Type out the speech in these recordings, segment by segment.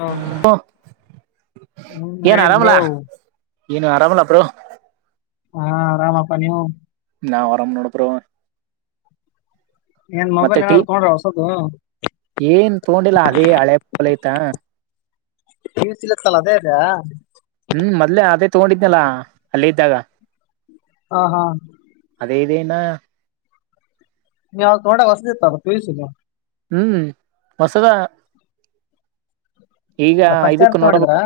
ಹಾ ಹ್ಮ್ ಹ್ಮ ಏನ್ ಹೇಳಿ ಆರಾಮಲ್ಲ ಬ್ರೌ ಏನು ಆರಾಮಲ್ಲ ಬ್ರೋ [unintelligible] ಹಾ ಆರಾಮಪ್ಪಾ ನೀವು ನಾವ್ ಆರಾಮ್ ನೋಡ್ ಬ್ರೋ ಏನ್ ಮತ್ತೆ ಮೊಬೈಲ್ ಟೀ ಏನಾದ್ರು ತೊಗೊಂಡ್ರ ಹೊಸದು ಏನ್ ತಗೊಂಡಿಲ್ಲ ಅದೇ ಹಳೆ ಪಳೈತಾ [unintelligible] ಸಿಲತ್ತಲ್ಲ ಅದೇ ಅ [unintelligible] ಹ್ಮ್ ಮೊದ್ಲೆೇ ಅದೇ ತಗೊಂಡಿದ್ನಲ್ಲ ಅಲ್ಲೇ ಇದ್ದಾಗ ಹಾ ಹಾ [unintelligible] ದೇನಾ ನೀ ತೋಡ ಕಸತ ತುಸ [unintelligible] ಹ್ಮ್ ವಸದ ಈಗ ಅದ ಫಸ್ಟ್ ಇಯರ್ ಇದಕ್ ತಗೊಂಡಿದ್ರಾ ನೋಡ್ಬೇಕು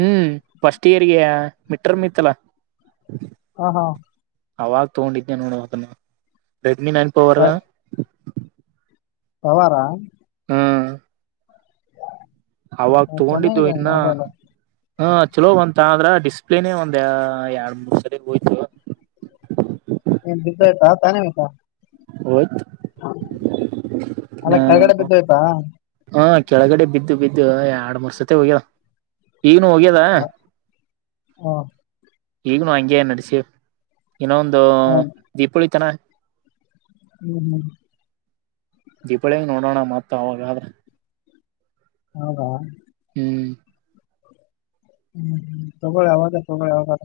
ಹ್ಮ್ ಫಸ್ಟ್ ಇಯರ್ಗೆ ಮಿಟರ್ಮ ಇತ್ತಲ ಹಾ ಹಾ ಅವಾಗ ತಗೊಂಡಿದನಿ ನೋಡ ಅದನ್ನ ರೆಡ್ಮಿ ನೈನ್ ಪೋವರ್ ಪವಾರ ಹ್ಮ್ ಅವಾಗ ತಗೊಂಡಿದ್ದು ಚೆನ್ನಾಗಿದೆ ಇನ್ನ ಮೊಬೈಲ್ ಹ ಚಲೋ ಬಂತ ಅಂದ್ರ ಡಿಸ್ಪ್ಲೇನೆೇ ಒಂದ ಎರಡ್ ಮೂರು ಸರಿ ಹೋಯ್ತವ [unintelligible] ದಗತಾನ ಮೇಕ [unintelligible] ಹೋಯ್ತು ಹ ಅಲ್ಲ ಕೆಳಗಡೆ ಬಿದ್ದಯ್ತಾ ಹಾ ಕೆಳಗಡೆ ಬಿದ್ದು ಬಿದ್ದು ಎರಡು ಮೂರು ಸತ್ತ ಹೋಗ್ಯದ ಈಗನು ಹೋಗ್ಯದ ಹ ಹ ಈಗನು ಹಂಗೆ ನಡಸಿ ಇನ್ನೊ ಒಂದು ದೀಪಳಿತನ ಹ್ಮ ಹ್ಮ್ ದೀಪಳಿಗ್ ನೋಡೋಣ ಮತ್ ಅವಾಗಾದ್ರ ಹೌ ಹಾ ಹ್ಮ್ ಹ್ಮ್ ಹ್ಮ್ ತೊಬಳ ಆವದ ತೊಬಳ ಅವಾದ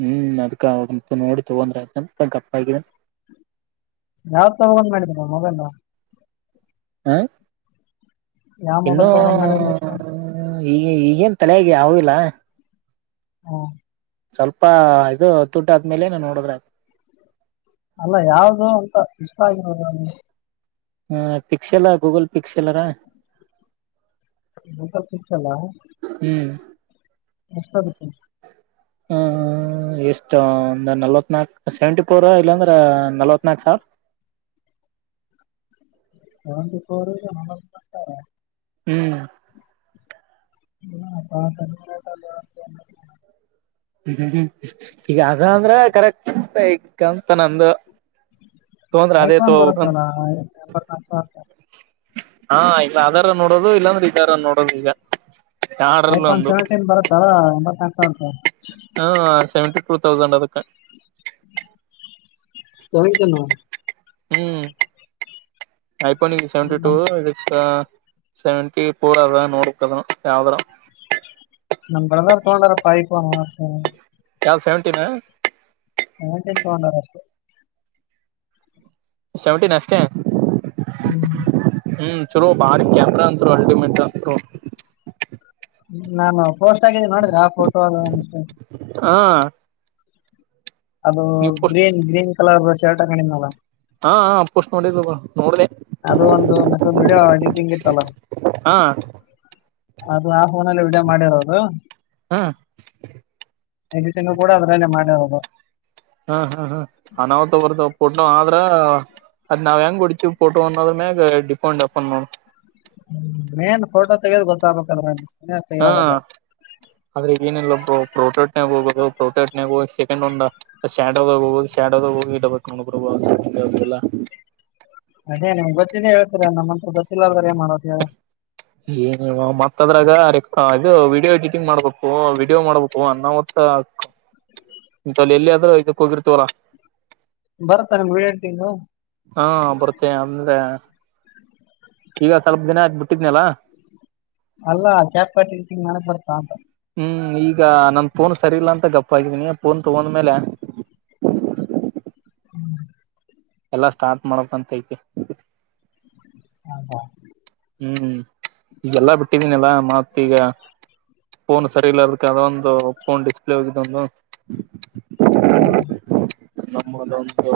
ಹ್ಮ್ ಅದ್ಕ ಅವ ನೋಡಿ ತಗೊಂಡ್ರ ಅ ಗಪ್ಪಗಿದ [unintelligible] ಯಾವ ತಗೊಂಡ್ ಮಾಡಿದರ ಮೊಬೈಲ್ ಹಾ ಯಾವ ಇನ್ನುೂ ಮೊಬೈಲ್ ತಗೊಂಡ್ ಮಾಡಿದ್ರಿ ನೆಕ್ಸ್ಟ್ ಈ ಈಗೇನ್ ತಲೆಗಿ ಯವು ಇಲ್ಲ ಹಾ ಸ್ವಲ್ಪ ಇದು ತುಟ ಆದ್ಮೇಲೆ ನೋಡದ್ರತ [unintelligible] ಅಲ್ಲ ಯಾವ್ದು ಅಂತ ಇಷ್ಟ ಆಗಿರೋದ ಹಾ ಪಿಕ್ಷೆಲ ಗೂಗಲ್ ಪಿಕ್ಕ್ಷೆಲ್ರಾ ಗೂಗಲ್ ಪಿಕ್ಸೆಲ್. ಎಷ್ಟದ. ಹ್ಮ್ ಹಂ ಎಷ್ಟ ದ ನಾಲ್ವತ್ನಾಕ್ ಸೆವೆಂಟಿ ಫೋರ್ ಇಲ್ಲಾಂದ್ರ ನಲ್ವತ್ನಾಕ ಸಾವ್ರ. [unintelligible] ಸೆವೆಂಟಿ ಫೋರ್ [inaudible] ಹ್ಮ್ ಹಾ [inaudible] ಹ್ಮ್ ಹ್ಮ್ ಹ್ಮ್ ಈಗ ಅದ ಅಂದ್ರ ಕರೆಕ್ಟ್ ಅಂತ್ ಇಕ್ಕಂತ್ ನಂದು. ತೊಂದ್ರ ಅದೇ ಐಫೋನ್ ತಗೋಬೇಕಂತ ಬರುತ್ತಲ್ ಹೆಂಬತ್ತ್ ನಾಲ್ಕ ಸಾವ್ರ ಹಾ ಇಲ್ಲ ಅದರಾ ನೋಡೋದು ಇಲ್ಲಾಂದ್ರ ಇದರಾ ನೋಡೋದು ಈಗ. ಯಾಡ್ರಲ್ಲ ಐಫೋನ್ ಒಂದು ಸೆವೆಂಟೀನ್ ಬರುತ್ತಲ್ಲ ಹೆಂಬತ್ನಾಲ್ಕ ಸಾವ್ರ ರೂಪಾಯ ಹ್ಮ ಸೆವೆಂಟಿ ಫೋರ್ ತೌಸಂಡ್ ಅದಕ್ಕ. ಸೆವೆಂಟಿನು. ಹ್ಮ್ ಐಫೋನ್ ಇದ ಸೆವೆಂಟಿ ಟೂ ನಮ್ ಆದ್ರ ಇದಕ್ಕ ಸೆವೆಂಟಿ ಫೋರ್ ಅದ ನೋಡ್ಬೇಕ್ ಅದು ಯಾವ್ದ್ರ. ನಮ್ಮ ಬ್ರದರ್ ತೊಂಡಾರ್ ಅಪ್ಪಾ ಐಫೋನ್ ಅಷ್ಟೇ. ಯಾವ ಸೆವೆಂಟೀನಾ? ಸೆವೆಂಟಿನ್ ತೊಂಡಾರ್ ಅಷ್ಟೇ. ಸೆವೆಂಟೀನ್ ಅಷ್ಟೇ. ಹ್ಮ್ ಹ್ಮ್ ಚಲೋ ಭಾರಿ ಕ್ಯಾಮ್ರಾ ಅಂತ್ರೂ ಅಲ್ಟಿಮೇಟ್ ಅಂದ್ರು. ನಾನು ಪೋಸ್ಟ್ ಆಗಿದೆ ನೋಡಿದ್ರ ಆ ಫೋಟೋ ಅದು ಒಂದಿಷ್ಟು ಅ. ಅದು ಗ್ರೀನ್ ಗ್ರೀನ್ ಕಲರ್ದ ಶರ್ಟ್ ಹಾಕೊಂಡಿದ್ನಲ್ಲ. ಹಾ ಹಾ ಪೋಸ್ಟ್ ಮಾಡಿದ್ ಅದು. ಅದು ಒಂದು ಮತ್ತೊಂದು ವಿಡಿಯೋ ಎಡಿಟಿಂಗ್ ಇತ್ತಲ್ಲ ಹಾ ಅದು ಆಗ್ ಒಂದ್ ಅದರಲ್ಲೆ ವಿಡಿಯೋ ಮಾಡಿರೋದು ಹಾ ಎಡಿಟಿಂಗೂ ಕೂಡ ಅದರಲಲ್ಲೆ ಮಾಡಿರೋದು. ಹ್ಮ್ ಹ್ಮ್ ಹ್ಮ್ ಅನಾಹುತ ಬರ್ತ ಪೋಟ್ನೂ ಆದ ಅದ್ರ ಅದ್ ನಾವ್ ಹೆಂಗ್ ಹೊಡಿತೀವಿ ಪೋಟೋ ಅನ್ನೋದ್ರ ಮ್ಯಾಗ ಡಿಪಂಡ್ ಅಪನ್ ನೋಡ್. ಮೇನ್ ಫೋಟೋ ತೆಗ್ಯದ ಗೊತ್ತಾಗ್ಬೇಕ ಅದ್ರಾಗ. ಹಾ ಆದ್ರಗ ಏನಲ್ಲಪ್ಪೋ ಪ್ರೋಟೋಟ್ನಗ ಹೋಗ ಬ್ರೋ ಪ್ರೊಟೆಸ್ಟ್ನಾಗ್ ಹೋಗಿ ಸೆಕೆಂಡ್ ಒಂದ್ ಶ್ಯಾಡೋ ದಾಗ್ ಹೋಗೋದ ಶ್ಯಾಡೋ ದಾಗ್ [unintelligible] ಎಲ್ಲಾ. [unintelligible] ಅದೇ ನಿಮ್ ಗೊತ್ತಿದೆ ಹೇಳ್ತೀರ ನಮ್ಮಂತವ್ರ ಗೊತ್ತಿಲ್ಲಾರದ್ರ ಏನ್ ಮಾಡದ ಹೇಳಿ. ಏನ ಹೇಳು ಮತ್ತ ಅದ್ರಾಗ ರೆ ಇದು ವಿಡಿಯೋ ಎಡಿಟಿಂಗ್ ಮಾಡ್ಬೇಕು ವಿಡಿಯೋ ಮಾಡ್ಬೇಕು ಅನ್ನಹೂತ್ತ ಇಂತಲ್ಲಿ ಎಲ್ಲಿ ಆದ್ರೂ ಇದಕ್ಕ ಹೋಗಿರ್ತವಲ್ಲ. ಬರತ್ತ ಏನ್ರೀ [unintelligible] ಹಾ ಬರ್ತೇ ಅಂದ್ರೆ ಈಗ ಸ್ವಲ್ಪ ದಿನ ಆಯ್ತ್ ಬಿಟ್ಟಿದ್ನಲ್ಲ ಅಲ್ಲಾ ಕ್ಯಾಪ್ ಕಟ್ಟಿ [unintelligible] ಮಾಡಕ್ ಬರತ್ತಾ ಅಂತ. ಹ್ಮ್ ಈಗ ನನ್ ಫೋನ್ ಸರಿ ಇಲ್ಲಾ ಅಂತ ಗಪ್ಪಾಗಿದ್ದೀನಿ ಫೋನ್ ತಗೊಂಡ್ಮೇಲೆ [unintelligible] ಎಲ್ಲಾ ಸ್ಟಾರ್ಟ್ ಮಾಡಕ್ಂತೈತಿ. ಹ ಹ ಹ್ಮ್ ಈಗೆಲ್ಲಾ ಬಿಟ್ಟಿದೀನಲ್ಲ ಮತ್ ಈಗ ಫೋನ್ ಸರಿ ಇಲ್ಲಾರದಕ್ಕ ಅದೊಂದು ಫೋನ್ ಡಿಸ್ಪ್ಲೇ ಹೋಗಿದ್ದೊಂದು ನಮ್ಮರ್ ಒಂದು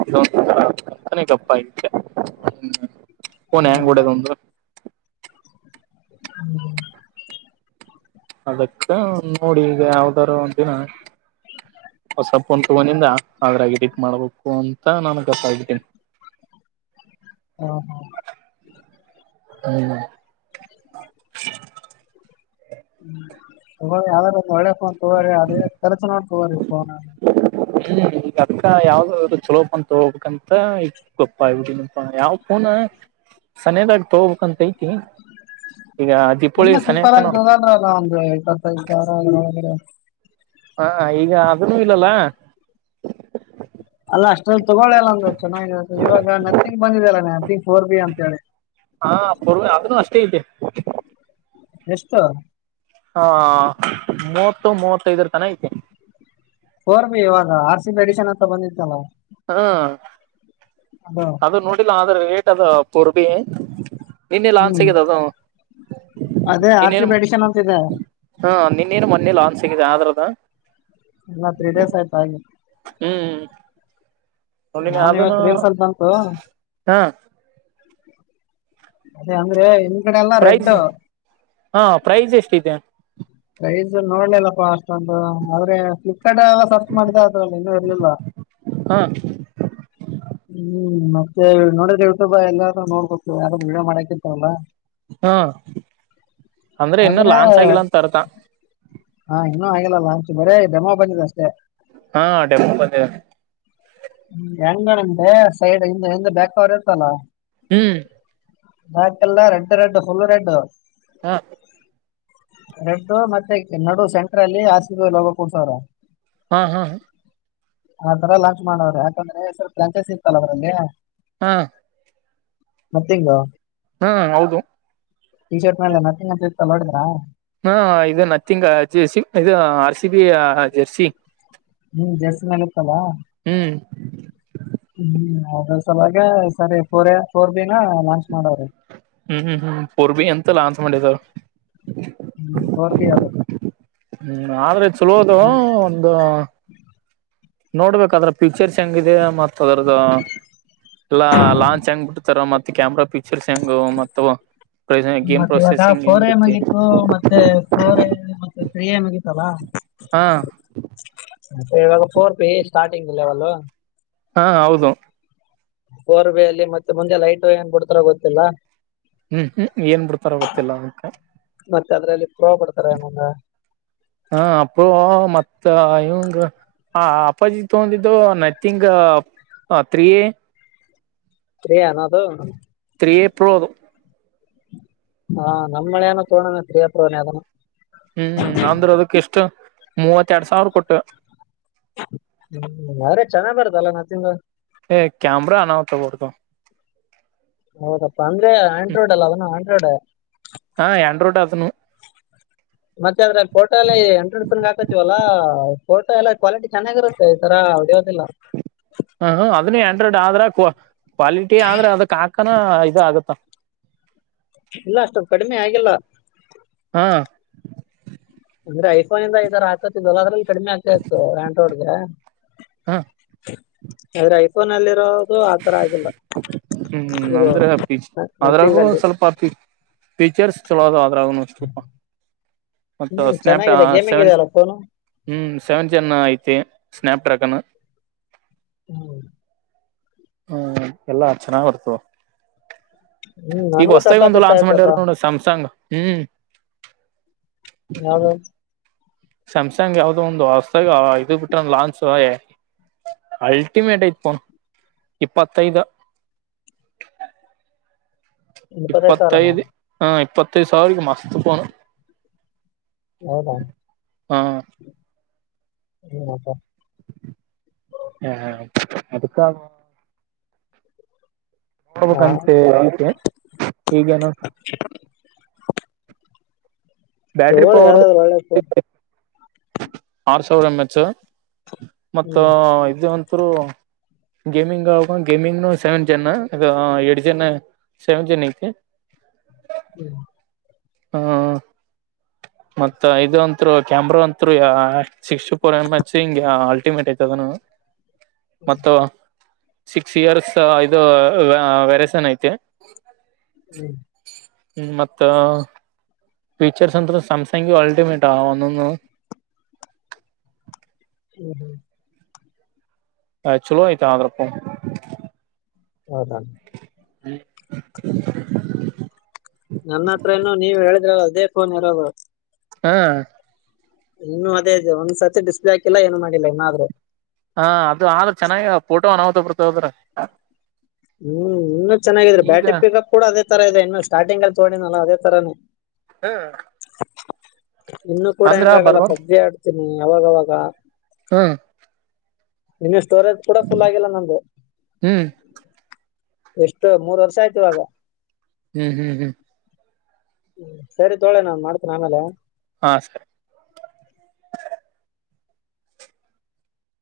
[unintelligible] ಫೋನ್ ಹೆಂಗ್ ಒಡ್ಯದ ಅಂದ್ರ [unintelligible] ಅದಕ್ಕ ನೋಡೀಗ ಯಾವ್ದಾರ ಒಂದ್ ದಿನ ಹೊಸ ಪೋನ್ ತಗೊಂಡಿಂದ ಅದ್ರಾಗಿ ಇಡಿಟ್ ಮಾಡ್ಬೇಕು ಅಂತ ನನ್ [unintelligible] ಹ್ಮ್, ಹ್ಮ್. ಹ್ಮ [inaudible] ಹ್ಮ ತಗಿ ಯಾವ್ದಾದಾರೂ ಒಳ್ಳೆ ಫೋನ್ ತೊಗೋರಿ ಅದೇ [unintelligible] ತೊಗೋರಿ ಫೋನ ಹ್ಮ ಈಗ ಅಕ್ಕ ಯಾವ್ದಾದ್ರು ಚಲೋ ಪೋನ್ ತೊಗೋಬೇಕಂತ ಈ [unintelligible] ಯಾವ ಫೋನ್ ಸಮಯದಾಗ ತಗ್ಬೇಕಂತೈ ತುಂಬಾ ಸಿಂಪಲ್ ಸನೇಕ ಆಗ ನೋಡ್ ತೊಗೋಳ್ರಲ ಒಂದು ಎಪ್ಪತ್ತೈದು ಸಾವಿರ ಹ ಈಗ ಅದನೂ ಇಲ್ಲಲ್ಲ. ಅಲ್ಲ ಅಷ್ಟ್ರಲ್ಲಿ ತಗೊಳಿಯಲ್ಲ ಒಂದ ಚೆನ್ನಾಗಿರದು ಇವಾಗ ನತಿಂಗ್ ಬಂದಿದೆ ಅಲ್ಲ ನತಿಂಗ್ ಫೋರ್ ಬಿ ಅಂತ ಹೇಳಿ. ಹಾ [unintelligible] ಅದ್ನೂ ಅಷ್ಟೇ ಇದೆ. ಎಷ್ಟು? ಹಾ ಮೂವತ್ತು ಮೂವತ್ತೈದರ ತನ ಐತೆ. ಫೋರ್ ಬಿ ಇವಾಗ ಆರ್ ಸಿ ಎಡಿಷನ್ ಅಂತ ಬಂದಿತ್ತಲ್ಲ. ಹಾ ಅದು ನೋಡಿಲ್ಲ ಆದ್ರೆ ರೇಟ್ ಅದು ಫೋರ್ಬಿ ಇನ್ನ ಲಾಂಚ್ ಹ್ಮ್ ಸಿಗದ ಅದು ಅದೇ ಆರ್ ನಿನ್ನೇ ಸಿ ಬಿ ಎಡಿಷನ್ ಅಂತಿದೆ ಹಾ ನಿನ್ನೇನು ಮೊನ್ನೇಲೊ ಲಾಂಚ್ ಆದ್ರದಾ? ಎಲ್ಲಾ ತ್ರೀ ಡೇಸ್ ಆಯ್ತು ಆಗಿ. [unintelligible] ನಾನು ಅದನೂ ಇವತ್ತು ರೀಲ್ಸ್ ಅಲ್ಲಿ ಬಂತು ಹಾ. ಅದ ಅಂದ್ರೆ ಕಡೆ ಎಲ್ಲ ರೆಡ್ ಪ್ರೖಸ್ ಹಾ ಪ್ರೈಸ್ ಎಷ್ಟಿದೆ? ಪ್ರೈಸ್ ನೋಡ್ಲಿಲ್ಲಪ್ಪಾ ಅಷ್ಟಂತ ಆದ್ರೆ ಕಡೆ ಎಲ್ಲ ಸರ್ಚ್ ಮಾಡಿದೆ ಅದ್ರಲ್ಲಿ ಒಂದೂ ಇರ್ಲಿಲ್ಲ. ಹಾ ಹ್ಮ್ ಮತ್ತೆ ನೋಡಿದ್ರೆ ಯೂಟ್ಯೂಬ್ ಹೆಂಗಾದ ನೋಡ್ಬೇಕು ಯಾರಾರ್ ವಿಡಿಯೋ ಮಾಡಕಿರ್ತಾರಲ್ಲ- ಹಾ ಅಂದ್ರೆ ಇನ್ನು ಲಾಂಚ್ ಆಗಿಲ್ಲ ಅಂತ ಅರ್ಥ. ಹಾ ಇನ್ನೂ ಆಗಿಲ್ಲ ಲಾಂಚ್ ಬರೇ ಡೆಮೋ ಬಂದಿದೆ ಅಷ್ಟೇ. ಹಾ ಡೆಮೋ ಬಂದಿದೆ. ಹೆಂಗ ಹಿಂದೆ ಸೈಡ್ ಹಿಂದ ಹಿಂದ ಬ್ಯಾಕ್ ಕವರ್ ಇರ್ತಲ್ಲ. ಹ್ಮ್ ಪಾರ್ಕೆಲ್ಲ ರೆಡ್ ರೆಡ್ಡು ಫುಲ್ಲು ರೆಡ್. ಹಾ ರೆಡ್ಡು ಮತ್ತೖತ್ ನಡು ಸೆಂಟ್ರಲ್ಲಿ ಆರ್ ಸಿ ಹೋಗ ಕುಂತಾರೆ. ಹಾ ಹಾ ಆ ತರ ಲಾಂಚ್ ಮಾಡೋವ್ರೆ ಯಾಕಂದ್ರೆ ಸ್ವಲ್ಪ ಫ್ರಾಂಚೖಸಿ ಇರ್ತಲ್ಲ ಅದ್ರಂಗೆ ಹಾ ಮತ್ತೆಂಗೊ ಹ್ಮ್ ಹೌದು. ಟೀ ಶರ್ಟ್ ಮೇಲೆ ನತ್ತಿಂಗ್ ಅಂತ ಇತ್ತು ನೋಡಿದ್ರಾ? ಹಾ [unintelligible] ಜರ್ಸಿ ಹ್ಮ್ ಜರಸಿ ಮೇಲಿತ್ತಲ್ಲ ಹ್ಮ್ ಅದ್ರ ಸಲಾಗ ಸರಿ ಫೋರ್ ಎ ಫೋರ್ ಬಿನ ಲಾಂಚ್ ಮಾಡೋರೆ. ಹ್ಮ್ ಹ್ಮ್ ಪೋರ್ಬಿ ಅಂತ ಲಾಂಚ್ ಮಾಡಿದವ್ರು. ಹ್ಮ್ ಫೋರ್ ಬಿ ಅದು. ಹ್ಮ್ ಆದ್ರೆ ಚಲೋದು ಒಂದು ನೋಡ್ಬೇಕು ಅದ್ರ ಫ್ಯೀಚರ್ಸ್ ಹೆಂಗಿದೆ ಮತ್ತ ಅದ್ರದ್ದು ಅಲ್ಲ ಲಾಂಚ್ ಹೆಂಗ್ ಬಿಡ್ತಾರ ಮತ್ತ್ ಕ್ಯಾಮ್ರಾ ಪಿಕ್ಚರ್ಸ್ ಹೆಂಗವ್ ಮತ್ತು ಮತ್ತೆ ಇವಾಗ ಫೋರ್ ಎ ಮುಗಿತ್ತು ಮತ್ತೆ ಫೋರ್ ಎ ಮತ್ತೆ ತ್ರ್ರೀ ಎ ಮುಗಿತ್ ಹಾ [unintelligible] ಮತ್ ಇವಾಗ ಫೋರ್ ಪಿ ಸ್ಟಾರ್ಟಿಂಗ್ ಲೆವೆಲ್ ಹಾ ಹೌದು. ಕೋರ್ಬೆಯಲ್ಲಿ ಮತ್ತೆ ಮುಂದೆ ಲೈಟ ಏನ್ ಕೊಡ್ತಾರ ಗೊತ್ತಿಲ್ಲ. ಹ್ಮ್ ಹ್ಮ್ ಏನ್ ಬಿಡ್ತಾರ ಗೊತ್ತಿಲ್ಲ. ಅದಕ್ಕೆ, ಮತ್ತೆ ಅದ್ರಲ್ಲಿ ಪ್ರೊ ಬೀಡ್ತಾರ. ನಂಗ, ಅಪ್ರೋ ಹ ಮತ್ತ ಇಂಗ ಆ ಅಪ್ಪಾಜಿ ತೊಂದಿದ್ದು ನಥಿಂಗ್ ಹಾ ತ್ರಿ. ತ್ರಿ ಅನ್ ಅದು. ತ್ರೀ ಪ್ರೊ ಅದು. ಹಾ ನಮ್ಮ ಅಳಿಯನು ತೋಂಡನ್ ತ್ರಿ ಪ್ರೊ ನೇ ಅದು ನು. ಹ್ಮ್ ಅಂದ್ರ ಅದಕ್ ಎಸ್ಟು ಮೂವತ್ತ ಎರಡ್ ಸಾವಿರ ಕೊಟ್ಟ. ಹ್ಮ ಆದ್ರೆ ಚೆನ್ನಾಗಿ ಬರುತ್ತಲ್ಲ ನಥಿಂಗ್. ಹ ಕ್ಯಾಮರ ಅನಾವ್ತ [unintelligible] ಹೌದಪ್ಪಾ ಅಂದ್ರೆ ಹ್ಮ್ ಆಂಡ್ರಾಯ್ಡ್, ಅಲ್ಲ ಅದನು ಆಂಡ್ರಾಯ್ಡ್, ಹಾ ಆಂಡ್ರಾಯ್ಡ್ ಅದನು ಮತ್ತೆ ಅದ್ರಲ್ಲಿ ಫೋಟೋ ಅಲ್ಲಿ ಎಂಟ್ರೆಸ್ [unintelligible] ಹಾಕತಿವಲ್ಲಾ ಫೋಟೋ ಎಲ್ಲ ಕ್ವಾಲಿಟಿ ಚೆನ್ನಾಗಿರುತ್ತೆ. ಈ ತರ, [unintelligible] ಹ ಅದನ್ನೇ ಆಂಡ್ರೈಡ್ ಆದ್ರ, ಕ್ವಾಲಿಟಿ ಆದ್ರೆ ಅದಕ್ ಹಾಕ, ಕಣ ಇದು ಆಗುತ್ತೆ. ಇಲ್ಲ ಅಷ್ಟೊದು ಕಡಿಮೆ ಆಗಿಲ್ಲ. ಹಾ, ಅಂದ್ರ ಐಫೋನ್ ಇಂದ ಇದರ [unintelligible] ಕಡಿಮೆ ಆಗ್ತ ಇತತ್ತು ಆಂಡ್ರಾಯ್ಡ್ಗೆ. ಹ ಫೋನಲ್ಲಿ ಇರೋದು, ಹ್ಮ್ ಅಂದ್ರೆ ಅಪ್ಪೀಚ್, ನಥಿಂಗ್ ಅದ್ರಾಗೂ ಒ ಅಲ್ಲಿ ಸ್ವಲ್ಪ ಅಪ್ಪಿ, ಪಿಚರ್ಸ್ ಚೊಲೋ ಅದಾವ ಅದ್ರಗನು ಸ್ವಲ್ಪ. ಮ ಹ್ಮ್ ಸ್ನ್ಯಪ್ಟ ಚೆನ್ನಾಗಿದೆ ಗೇಮಿಂಗ್ ಸೆವೆನ್ ಇದೆಯಲ್ಲ ಫೋನು ಹ್ಮ್ ಸೆವೆನ್ ಜಿ ಐತಿ. ಸ್ಯಾನ್ಪ್ಡ್ರ್ಯಾಗನ್. ಹ್ಮ. ಹ್ಮ ಎಲ್ಲಾ ಚೆನ್ನಾಗ್ ಬರ್ತದ. ಹ್ಮ್ ಈಗ ನನಗೂ ಹೊಸ್ಥಗಿ ಸಖತ್ ಒಂದು ಇಷ್ಟ ಲಾನ್ಚ ಮಾಡ್ಯಾರ್ ಆಯ್ತಪ್ಪ ನೋಡ್ ಸ್ಯಾಮ್ಸಂಗ್. ಹ್ಮ್, ಯಾವದ. ಸ್ಯಾಮ್ಸಂಗ್ ಯಾವ್ದೋ ಒಂದು ಹೊಸತಾಗಿ ಇದು ಬಿಟ್ಟನ್ ಲಾಂಚ್ ಓಯ್. ಅಲ್ಟಿಮೇಟ್ ಐತಿ ಪೋನ್. ಇಪ್ಪತೈದ, ಇಪ್ಪತ್ತೈದು ಸಾವಿರನಾ ಇಪ್ಪತ್ತೈದ ಹಾ ಇಪ್ಪತ್ತೈದು ಸಾವಿರಕ ಮಸ್ತ್ ಪೋನ್. ಹೌದಾ. ಹ್ಮ್ ಅಪ್ಪ. ಹೇ ಅದಕ್ಕ, ಹಾ ನೋಡ್ಬೇಕಂತೆ [unintelligible] ಹೀಗೇನ. ಬ್ಯಾಟ್ರಿ ತಗೊಳ್ಳಿ ಪವರ್, ಯಾವ್ದಾದ್ರು ಒಳ್ಳೆ ಫೋನ್ ಆರ್ ಸಾವಿರ ಎಂ ಎಚ್. ಮತ್ತ ಹ್ಮ್ ಇದ ಅಂತ್ರು, ಗೇಮಿಂಗ್ ಆ ಗೇಮಿಂಗ್ ಸೆವೆನ್ ಜನ ಎಡು ಜನ ಸೆವೆನ್ ಜನ್ ಐತಿ. [inaudible] ಹ್ಮ್. ಹಾ, ಮತ್ತ ಇದು ಅಂತ್ರು, ಕ್ಯಾಮ್ರಾ ಅಂತ್ರು, ಸಿಕ್ಸ್ಟಿ ಫೋರ್ ಎಮ್ ಎಚ್ ಹಿಂಗ, ಅಲ್ಟಿಮೇಟ್ ಐತಿ ಅದುನು. ಮತ್ತ, ಸಿಕ್ಸ್ ಇಯರ್ಸ್ ಇದು ವೆರಸನ್ ಐತಿ. ಹ್ಮ್. ಹ್ಮ್ ಮತ್ತ, ಫೀಚರ್ಸ್ ಅತ್ರ ಸ್ಯಾಮ್ಸಂಗ್ವು ಅಲ್ಟಿಮೇಟ ಆವ ಒಂದೊಂದು. ಹ್ಮ್ ಹ್ಮ್. ಆ ಚಲೋಯ್ತಾಂದ್ರಪ್ಪ. ಹೌದ ಹ್ಮ್ ನನ್ನ ಹತ್ರ ನು ನೀವ್ ಹೇಳಿದ್ರ ಅದೇ ಫೋನ್ ಇರೋದು ಹ್ಮ ಇನ್ನು ಅದೇ ಇದೆ ಒಂದ್ಸರ್ತಿ ಡಿಸ್ಪ್ಲೇ ಆಾಕಿಲ್ಲ ಏನು ಮಾಡಿಲ್ಲ ಇನ್ನನಾದ್ರರು ಹಾ ಅದು ಆದ್ರ ಚೆನ್ನಾಗಫೋಟೋ ಅನಾವತ ಬರ್ತ ಹದ್ರ ಹ್ಮ್ ಇನ್ನುೂ ಚೆನ್ನಾಗಿದ್ರಿ ಬ್ಯಾಟ್ರಿ ಪಿಕಪ್ ಕೂಡ ಅದೇ ತರ ಇದೆ ಇನ್ನು ಸ್ಟಾರ್ಟಿಂಗ್ ಅಲ್ಲಿ ತಗೊಂಡ ನಾನ ಅದೇ ತರಾನೇ ಹ್ಮ್ ಇನ್ನು ಕೂಡಾ ಹೆಂಗಾಗಲ್ಲ ಪಬ್ಜಿ ಆಡ್ತೀನಿ ಯಾವಾಗವಾಗ ಹ್ಮ ನಿನ್ನ ಸ್ಟೋರೇಜ್ ಕೂಡ ಫುಲ್ ಆಗಿಲ್ಲ ನಮ್ದು ಹ್ಮ್ ಎಷ್ಟು ಮೂರ್ ವರ್ಷ ಆಯ್ತುವಾಗ ಹ್ಮ್ ಹ್ಮ್ ಹ್ಮ್ ್ಮ ಸರಿ ತೋಳೆ ನಾನ್ ಮಾಡ್ತೇನೆ ಆಮೇಲೆ ಹಾ ಸರಿ